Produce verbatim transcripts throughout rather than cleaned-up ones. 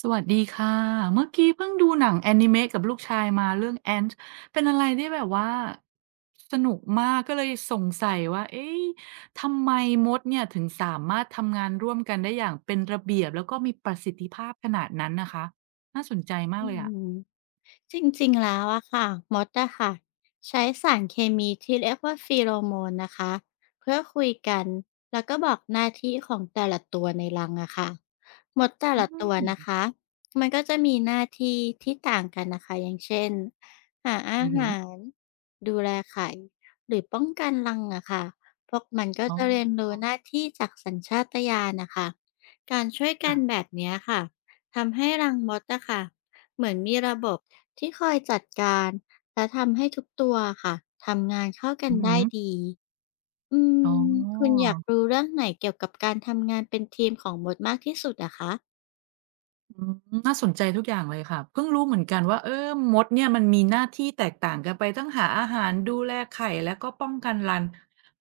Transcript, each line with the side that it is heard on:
right: สวัสดีค่ะเมื่อกี้เพิ่งดูหนังแอนิเมะกับลูกชายมาเรื่อง เอ เอ็น ที เป็นอะไรที่แบบว่าสนุกมากก็เลยสงสัยว่าเอ๊ะทำไมมดเนี่ยถึงสามารถทำงานร่วมกันได้อย่างเป็นระเบียบแล้วก็มีประสิทธิภาพขนาดนั้นนะคะน่าสนใจมาก
left: อื
right: เลยอะ
left: มจริงๆแล้วอะค่ะมดอะค่ะใช้สารเคมีที่เรียกว่าฟีโรโมนนะคะเพื่อคุยกันแล้วก็บอกหน้าที่ของแต่ละตัวในรังอะค่ะมดแต่
right: อื
left: ละตัว
right: ม
left: นะคะมันก็จะมีหน้าที่ที่ต่างกันนะคะอย่างเช่นหาอา
right: อือหือ
left: หารดูแลไข่หรือป้องกันรังอะค่ะพวกมันก็
right: อ๋อ
left: จะเรียนรู้หน้าที่จากสัญชาตญาณนะคะการช่วยกันแบ
right: ค่ะ
left: บเนี้ยค่ะทำให้รังมดอะค่ะ เหมือนมีระบบที่คอยจัดการและทำให้ทุกตัวค่ะทำงานเข้ากั
right: อื
left: น
right: อหื
left: ได้
right: อ
left: ดีอื
right: อ๋อ
left: มคุณอยากรู้เรื่องไหนเกี่ยวกับการทำงานเป็นทีมของมดมากที่สุดอะคะ
right: อืมน่าสนใจทุกอย่างเลยค่ะเพิ่งรู้เหมือนกันว่าเออมดเนี่ยมันมีหน้าที่แตกต่างกันไปทั้งหาอาหารดูแลไข่แล้วก็ป้องกันรัง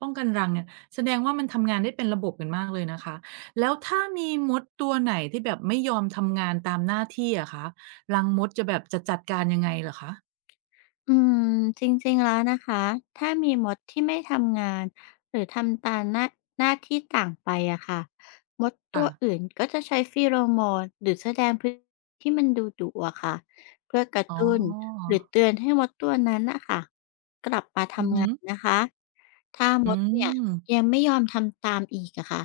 right: ป้องกันรังเนี่ยแสดงว่ามันทำงานได้เป็นระบบกันมากเลยนะคะแล้วถ้ามีมดตัวไหนที่แบบไม่ยอมทำงานตามหน้าที่อะคะรังมดจะแบบจะจัดการยังไงเหรอคะ
left: อืมจริงๆแล้วนะคะถ้ามีมดที่ไม่ทำงานหรือทำตามหน้าหน้าที่ต่างไปอะค่ะมดตั
right: ค่ะ
left: วอื่นก็จะใช้ฟีโรโมนหรือแสดงพฤติกรรมที่มันดูดุอะค่ะเพื่อกระ
right: อ๋อ
left: ตุ้นหรือเตือนให้มดตัวนั้นนะค่ะกลับมา
right: อือ
left: ทำ
right: ฮึ
left: งานนะคะถ้าม
right: อื
left: ดเนี่ย
right: ม
left: ยังไม่ยอมทำตามอีกอะค่ะ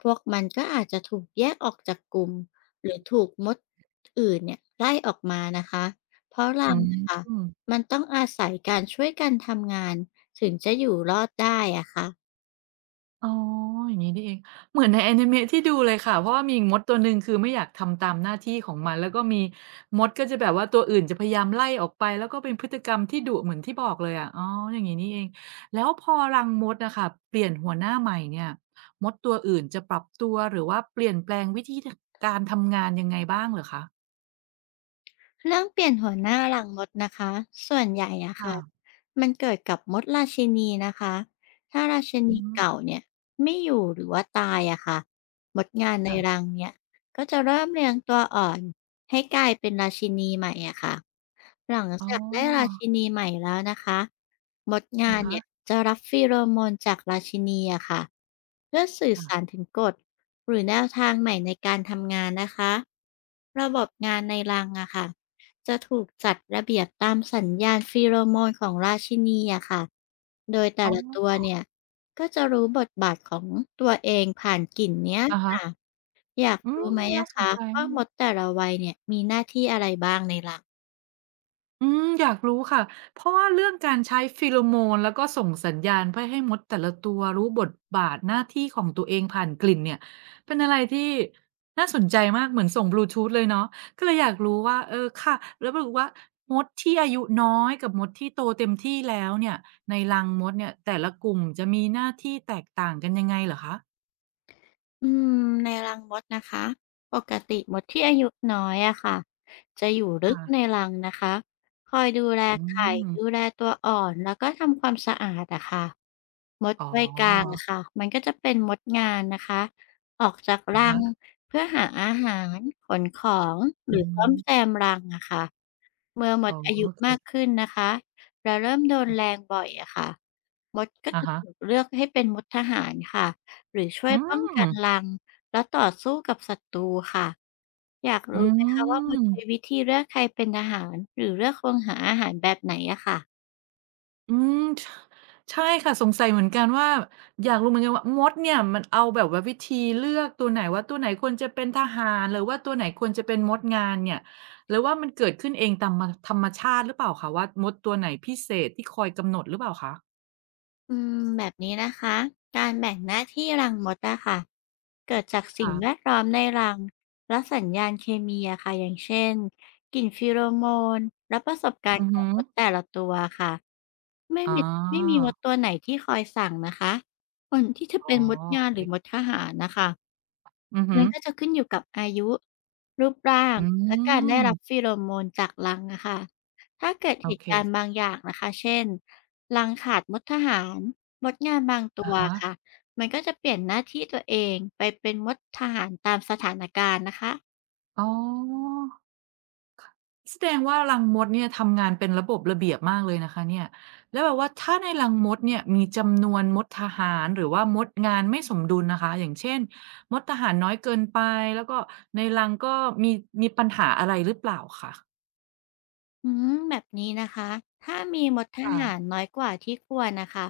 left: พวกมันก็อาจจะถูกแยกออกจากกลุ่มหรือถูกมดอื่นเนี่ยไล่ออกมานะคะเพราะ
right: อื
left: รังนะค่ะ
right: ม
left: มันต้องอาศัยการช่วยกันทำงานถึงจะอยู่รอดได้อะคะ
right: อ๋ออย่างงี้นี่เองเหมือนในแอนิเมะที่ดูเลยค่ะเพราะว่ามีมดตัวหนึ่งคือไม่อยากทำตามหน้าที่ของมันแล้วก็มีมดก็จะแบบว่าตัวอื่นจะพยายามไล่ออกไปแล้วก็เป็นพฤติกรรมที่ดุเหมือนที่บอกเลยอะอ๋ออย่างงี้นี่เองแล้วพอรังมดน่ะค่ะเปลี่ยนหัวหน้าใหม่เนี่ยมดตัวอื่นจะปรับตัวหรือว่าเปลี่ยนแปลงวิธีทการทำงานยังไงบ้างเหรอคะ
left: เรื่องเปลี่ยนหัวหน้าหลังมดนะคะส่วนใหญ่อะ
right: ค่ะ
left: ค่ะมันเกิดกับมดราชินีนะคะถ้าราชิ
right: อื
left: นี
right: ม
left: เก่าเนี่ยไม่อยู่หรือว่าตายอะค่ะมดงานในรั
right: ค่ะ
left: งเนี่ยก็จะเริ่มเรียงตัวอ่อนให้กลายเป็นราชินีใหม่อะค่ะหลัง
right: อ๋
left: จากได้รา
right: อ
left: ชินีใหม่แล้วนะคะมดงา
right: อะ
left: น
right: ฮะ
left: เนี่ยจะรับฟีโรโมนจากราชินีอะค่ะเพื่อสื่อ
right: ค่ะ
left: สารถึงกฎหรือแนวทางใหม่ในการทำงานนะคะระบบงานในรังอะค่ะ จะถูกจัดระเบียบตามสัญญาณฟีโรโมนของราชินีอะค่ะ โดยแต่
right: อ๋
left: ละตัว
right: อ
left: เนี่ยก็จะรู้บทบาทของตัวเองผ่านกลิ่นเนี้ย
right: อะฮะ
left: ค่ะ อยาก
right: อื
left: รู้ไห
right: ม
left: ม
right: น่า
left: อะ
right: สน
left: คะ
right: ใจ
left: ว่ามดแต่ละวัยเนี่ยมีหน้าที่อะไรบ้างในรัง
right: อืมอยากรู้ค่ะ เพราะว่าเรื่องการใช้ฟีโรโมนแล้วก็ส่งสัญญาณเพื่อให้มดแต่ละตัวรู้บทบาทหน้าที่ของตัวเองผ่านกลิ่นเนี่ยเป็นอะไรที่น่าสนใจมากเหมือนส่งบลูทูธเลยเนาะก็เลยอยากรู้ว่าเออค่ะแล้วรู้ว่ามดที่อายุน้อยกับมดที่โตเต็มที่แล้วเนี่ยในรังมดเนี่ยแต่ละกลุ่มจะมีหน้าที่แตกต่างกันยังไงเหรอคะ
left: อืมในรังมดนะคะปกติมดที่อายุน้อยอะค่ะจะอยู่ลึกใน
right: ค่ะ
left: รังนะคะคอยดูแล
right: อื
left: ไข่
right: ม
left: ดูแลตัวอ่อนแล้วก็ทำความสะอาดอะค่ะมด
right: อ๋อ
left: วัยกลางอะค่ะมันก็จะเป็นมดงานนะคะออกจาก
right: อะ
left: รั
right: ฮะ
left: งเพื่อหาอาหารขนของห
right: อื
left: รือซ่อมแซ
right: ม
left: มรังอะค่ะ เมื่อหม
right: อ๋อ
left: ดอายุ
right: โอเค
left: มากขึ้นนะคะและเริ่มโดนแรงบ่อยอะค่ะมดก็
right: อะ
left: จะ
right: ฮะ
left: ถูกเลือกให้เป็นมดทหารค่ะหรือช่ว
right: อื
left: ยป้อง
right: ม
left: กันรังแล้วต่อสู้กับศัตรูค่ะอยาก
right: อื
left: รู้ไหมคะว่ามดใช้วิ
right: ม
left: ธีเลือกใครเป็นทหารหรือเลือกคงหาอาหารแบบไหนอะค่ะ
right: อืมชใช่ค่ะสงสัยเหมือนกันว่าอยากรู้เหมือนกันว่ามดเนี่ยมันเอาแบบว่าวิธีเลือกตัวไหนว่าตัวไหนควรจะเป็นทหารหรือว่าตัวไหนควรจะเป็นมดงานเนี่ยหรือว่ามันเกิดขึ้นเองตามมธรรมชาติหรือเปล่าคะว่ามดตัวไหนพิเศษที่คอยกำหนดหรือเปล่าคะ
left: อืมแบบนี้นะคะ การแบ่งหน้าที่รังมดอะค่ะเกิดจากสิ่ง
right: ค่ะ
left: แวดล้อมในรังและสัญญาณเคมีอะค่ะอย่างเช่นกลิ่นฟีโรโมนและประสบการ
right: อื
left: ณ์
right: อ
left: ขอ
right: ฮึ
left: งมดแต่ละตัวค่ะ ไม่
right: อ๋
left: มีไม่มีม
right: อ
left: ดตัวไหนที่คอยสั่งนะคะ คนที่จะ
right: อ๋อ
left: เป็นมด
right: โอ
left: งาน
right: เค
left: หรือมดทหารนะคะ
right: อือฮึ
left: มันก็จะขึ้นอยู่กับอายุรูปร่า
right: อื
left: งและการได้รับ
right: ม
left: ฟีโรโมนจากรังอะค่ะถ้าเกิด
right: โอ
left: เห
right: เค
left: ตุการณ์บางอย่างนะคะ เช่นรังขาดมดทหารมดงานบางตั
right: อะ
left: ว
right: ฮะ
left: ค่ะ มันก็จะเปลี่ยนหน้าที่ตัวเองไปเป็นมดทหารตามสถานการณ์นะคะ
right: อ๋อ แสดงว่ารังมดเนี่ยทำงานเป็นระบบระเบียบมากเลยนะคะเนี่ยแล้วแบบว่าถ้าในรังมดเนี่ยมีจำนวนมดทหารหรือว่ามดงานไม่สมดุลนะคะอย่างเช่นมดทหารน้อยเกินไปแล้วก็ในรังก็มีมีปัญหาอะไรหรือเปล่าคะ
left: อืมแบบนี้นะคะ ถ้ามีมดท
right: ค่ะ
left: หารน้อยกว่าที่ควรนะคะ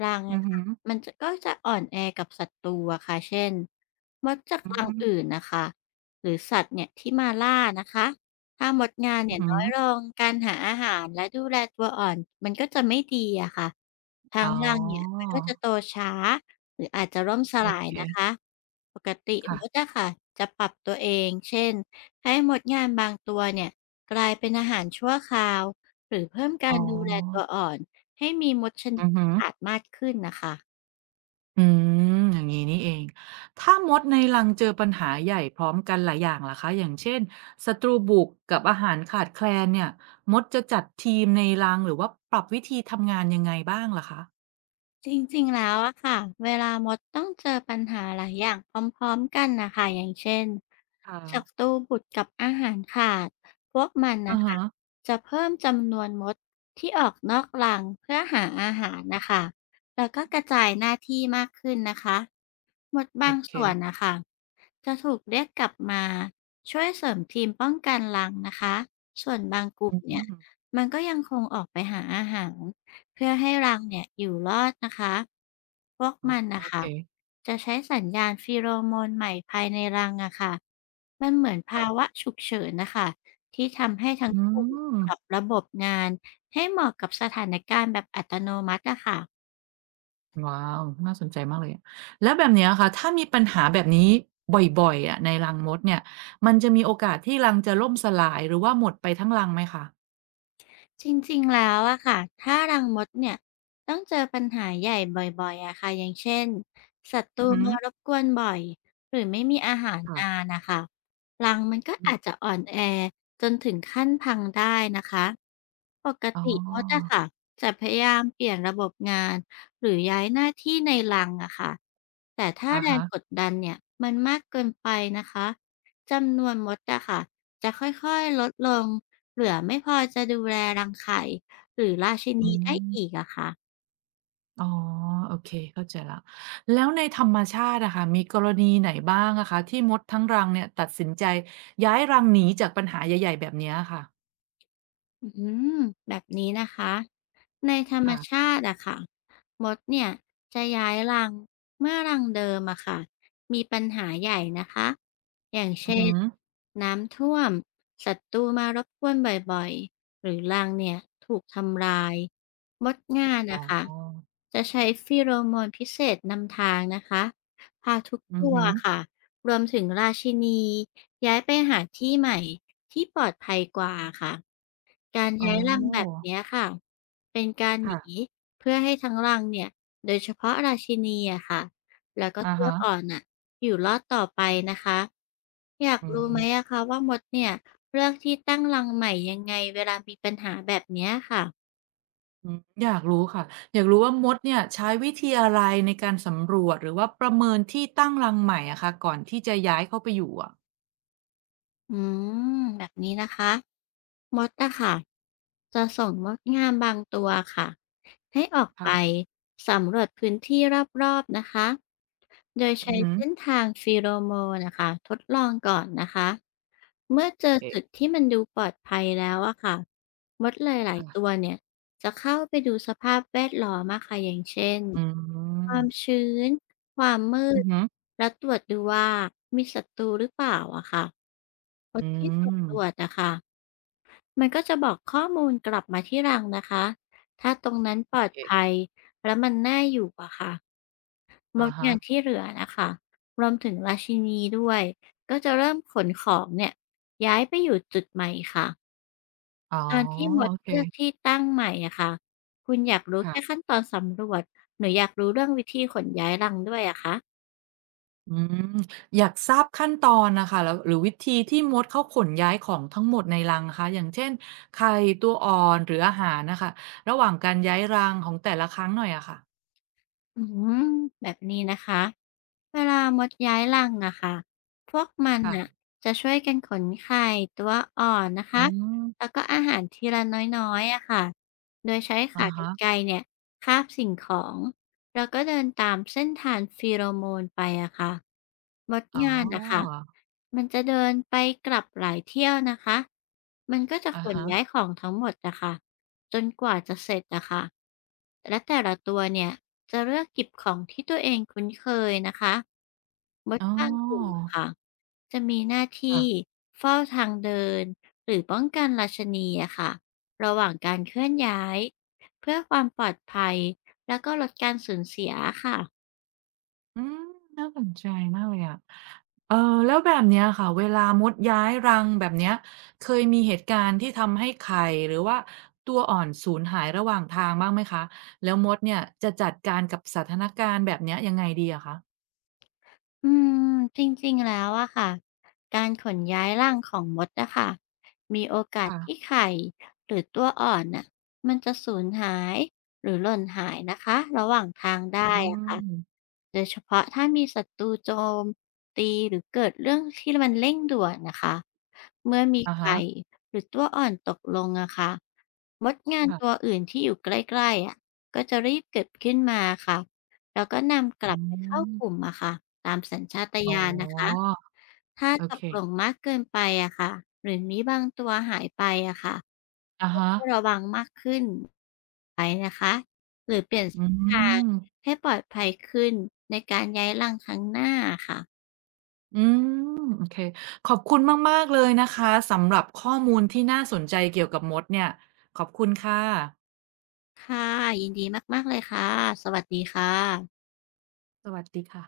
left: รัง
right: อือ
left: อะ
right: ฮึ
left: ค่ะมันจะก็จะอ่อนแอกับศัตรูอะค่ะเช่นมดจาก
right: อื
left: รัง
right: ม
left: อื่นนะคะหรือสัตว์เนี่ยที่มาล่านะคะถ้ามดงาน
right: อื
left: เนี่
right: อ
left: ย
right: ฮึ
left: น้อยลงการหาอาหารและดูแลตัวอ่อนมันก็จะไม่ดีอะค่ะทั้
right: อ๋อ
left: งรังเนี่ยมันก็จะโตช้าหรืออาจจะล่มส
right: โอ
left: ลาย
right: เค
left: นะคะปกติมด
right: ค่ะ
left: อะค่ะจะปรับตัวเองเช่นให้มดงานบางตัวเนี่ย กลายเป็นอาหารชั่วคราวหรือเพิ่ม
right: อ๋
left: การดูแลตัว
right: อ
left: อ่อนให้มีมดชนิ
right: อื
left: ด
right: อฮึ
left: ที่ขาดมากขึ้นนะคะ
right: อืมอย่างงี้นี่เองถ้ามดในรังเจอปัญหาใหญ่พร้อมกันหลายอย่างล่ะคะอย่างเช่นศัตรูบุกกับอาหารขาดแคลนเนี่ยมดจะจัดทีมในรังหรือว่าปรับวิธีทำงานยังไงบ้างล่ะคะ
left: จริงๆแล้วอะค่ะเวลามดต้องเจอปัญหาหลายอย่างพร้อมๆกันนะค่ะอย่างเช่น
right: ค่ะ
left: ศัตรูบุตรกับอาหารขาดพวกมัน
right: อา
left: นะคะ
right: ฮะ
left: จะเพิ่มจำนวนมดที่ออกนอกรังเพื่อหาอาหารนะคะแล้วก็กระจายหน้าที่มากขึ้นนะคะมด
right: โอ
left: บาง
right: เค
left: ส่วนนะคะจะถูกเรียกกลับมาช่วยเสริมทีมป้องกันรังนะคะส่วนบางกลุ่
right: อื
left: มเนี่ย
right: ม
left: มันก็ยังคงออกไปหาอาหาร เพื่อให้รังเนี่ยอยู่รอดนะคะ พวกมัน
right: โอโอ
left: นะ
right: เค
left: คะจะใช้สัญญาณฟีโรโมนใหม่ภายในรังอะค่ะมันเหมือน
right: ค่ะ
left: ภาวะฉุกเฉินนะคะที่ทำให้ทั้
right: อื
left: งกลุ่ม
right: ม
left: ปรับระบบงานให้เหมาะกับสถานการณ์แบบอัตโนมัติอะค่ะ
right: ว้าวน่าสนใจมากเลยอะแล้วแบบเนี้ยค่ะถ้ามีปัญหาแบบนี้บ่อยๆอะในรังมดเนี่ยมันจะมีโอกาสที่รังจะล่มสลายหรือว่าหมดไปทั้งรังไหมคะ
left: จริงๆ แล้วอะค่ะ ถ้ารังมดเนี่ยต้องเจอปัญหาใหญ่บ่อยๆอะค่ะอย่างเช่นศัตรู
right: อื
left: มา
right: ม
left: รบกวนบ่อยหรือไม่มีอาหารนา
right: ค่ะ
left: นนะคะรังมันก็อาจจะอ่อนแอจนถึงขั้นพังได้นะคะปก
right: อ๋
left: ติมดอะ
right: อ
left: ค่ะจะพยายามเปลี่ยนระบบงานหรือย้ายหน้าที่ในรังอะค่ะแต่ถ้า
right: อะ
left: แรง
right: ฮะ
left: กดดันเนี่ยมันมากเกินไปนะคะจำนวนมดอะค่ะจะค่อยๆลดลง เหลือไม่พอจะดูแลรังไข่หรือราชิ
right: อื
left: นีได้
right: ม
left: อีกอะคะ
right: อ๋อโอเคเข้าใจแล้ว แล้วในธรรมชาติอะค่ะมีกรณีไหนบ้างอะคะที่มดทั้งรังเนี่ยตัดสินใจย้ายรังหนีจากปัญหาใหญ่ๆแบบเนี้ยอะค่ะ
left: อืมแบบนี้นะคะในธรรม
right: ค่ะ
left: ชาติอะค่ะมดเนี่ยจะย้ายรังเมื่อรังเดิมอะค่ะมีปัญหาใหญ่นะคะอย่าง
right: อือ
left: เช่
right: ฮึ
left: นน้ำท่วมศัตรูมารบกวนบ่อยๆหรือรังเนี่ยถูกทำลายมดงาน
right: อ๋
left: นะคะ
right: อ
left: จะใช้ฟีโรโมนพิเศษนำทางนะคะพาทุก
right: อือ
left: ตัว
right: ฮึ
left: ค่ะรวมถึงราชินีย้ายไปหาที่ใหม่ที่ปลอดภัยกว่าค่ะ การ
right: อ๋อ
left: ย้ายรังแบบเนี้ยค่ะ เป็นการห
right: ค่ะ
left: นีเพื่อให้ทั้งรังเนี่ยโดยเฉพาะราชินีอะค่ะ แล้วก็
right: อะ
left: ตัว
right: ฮะ
left: อ่อนน่ะอยู่รอดต่อไปนะคะ อยาก
right: อื
left: รู้ไหม
right: ม
left: อะคะว่ามดเนี่ยเลือกที่ตั้งรังใหม่ยังไงเวลามีปัญหาแบบเนี้ยค่ะ
right: อืมอยากรู้ค่ะอยากรู้ว่ามดเนี่ยใช้วิธีอะไรในการสำรวจหรือว่าประเมินที่ตั้งรังใหม่อะค่ะก่อนที่จะย้ายเข้าไปอยู่อะ
left: อืมแบบนี้นะคะมดอะค่ะจะส่งมดงามบางตัวค่ะให้ออกไป
right: ค่ะ
left: สำรวจพื้นที่รอบๆนะคะโดย
right: อือ
left: ใช้
right: ฮึ
left: เส้นทางฟีโรโมนนะคะทดลองก่อนนะคะเมื่อเจ
right: โอ
left: อจุด
right: เค
left: ที่มันดูปลอดภัยแล้วอะค่ะมดหลายๆตัว
right: ค่ะ
left: เนี่ยจะเข้าไปดูสภาพแวดล้อมอะค่ะอย่างเช่น
right: อื
left: ความ
right: ม
left: ชื้นความมื
right: อื
left: ด
right: อฮึ
left: และตรวจดูว่ามีศัตรูหรือเปล่าอะค่ะ ผ
right: อื
left: ลที่
right: ม
left: สำรวจอะค่ะมันก็จะบอกข้อมูลกลับมาที่รังนะคะ ถ้าตรงนั้นป
right: โอ
left: ลอด
right: เค
left: ภัยแล้วมันน่าอยู่อะค่ะม
right: อะ
left: ด
right: ฮะ
left: งานที่เหลือนะคะรวมถึงราชินีด้วยก็จะเริ่มขนของเนี่ยย้ายไปอยู่จุดใหม่ค่ะ
right: อ๋อ
left: ตอนที่หม
right: โอ
left: ด
right: เค
left: เลือกที่ตั้งใหม่อะค่ะคุณอยากรู้แค่ขั้
right: ค่ะ
left: นตอนสำรวจหรืออยากรู้เรื่องวิธีขนย้ายรังด้วยอะคะ
right: อืมอยากทราบขั้นตอนน่ะค่ะแล้วหรือวิธีที่มดเขาขนย้ายของทั้งหมดในรังคะอย่างเช่นไข่ตัวอ่อนหรืออาหารน่ะค่ะระหว่างการย้ายรังของแต่ละครั้งหน่อยอะค่ะ
left: อืมแบบนี้นะคะ เวลามดย้ายรังอะค่ะพวกมันอ่ะ
right: ค่ะ
left: จะช่วยกันขนไข่ตัวอ่อนนะคะ
right: อืม
left: แล้วก็อาหารทีละน้อยๆอะค่ะโดยใช้ขา
right: อะ
left: กร
right: ฮะ
left: รไกรเนี่ยคาบสิ่งของ เราก็เดินตามเส้นทางฟีโรโมนไปอะค่ะมด
right: อ๋อ
left: งานอะค่ะมันจะเดินไปกลับหลายเที่ยวนะคะมันก็จะ
right: อะ
left: ขน
right: ฮะ
left: ย้ายของทั้งหมดอะค่ะจนกว่าจะเสร็จอะค่ะและแต่ละตัวเนี่ยจะเลือกหยิบของที่ตัวเองคุ้นเคยนะคะมด
right: อ๋
left: บางกลุ่ม
right: อ
left: อะค่ะจะมีหน้า
right: ค่ะ
left: ที่เฝ้าทางเดินหรือป้องกันราชนีอะค่ะระหว่างการเคลื่อนย้ายเพื่อความปลอดภัย แล้วก็ลดการสูญเสียอะค่ะ
right: อืมน่าสนใจมากเลยอะเออแล้วแบบเนี้ยค่ะเวลามดย้ายรังแบบเนี้ยเคยมีเหตุการณ์ที่ทำให้ไข่หรือว่าตัวอ่อนสูญหายระหว่างทางบ้างไหมคะแล้วมดเนี่ยจะจัดการกับสถานการณ์แบบเนี้ยยังไงดีอะคะ
left: อืม จริงๆ แล้วอะค่ะ การขนย้ายรังของมดอะค่ะมีโอกาสที่
right: ค่ะ
left: ไข่หรือตัวอ่อนน่ะมันจะสูญหายหรือหล่นหายนะคะระหว่างทาง
right: อื
left: ได้อะค่ะ
right: ม
left: โดยเฉพาะถ้ามีศัตรูโจมตีหรือเกิดเรื่องที่มันเร่งด่วนนะคะเมื่อมี
right: อะฮะ
left: ไข่หรือตัวอ่อนตกลงอะค่ะมดงานตัว
right: ค่ะ
left: อื่นที่อยู่ใกล้ๆอะก็จะรีบเก็บขึ้นมาค่ะแล้วก็นำก
right: อื
left: ลับไปเข้า
right: ม
left: กลุ่มอะค่ะตามสัญชาต
right: อ๋อ
left: ญาณนะคะถ้า
right: โอ
left: ต
right: เค
left: กหลงมากเกินไปอะค่ะหรือมีบางตัวหายไปอะค่ะ
right: อะฮะ
left: ก็ระวังมากขึ้นไปนะคะหรือเปลี่ยน
right: อื
left: เส้นทาง
right: ม
left: ให้ปลอดภัยขึ้นในการย้ายรังครั้งหน้าค่ะ
right: อืมโอเคขอบคุณมากๆเลยนะคะสำหรับข้อมูลที่น่าสนใจเกี่ยวกับมดเนี่ยขอบคุณค่ะ
left: ค่ะ ยินดีมากๆเลยค่ะ สวัสดีค่ะ
right: สวัสดีค่ะ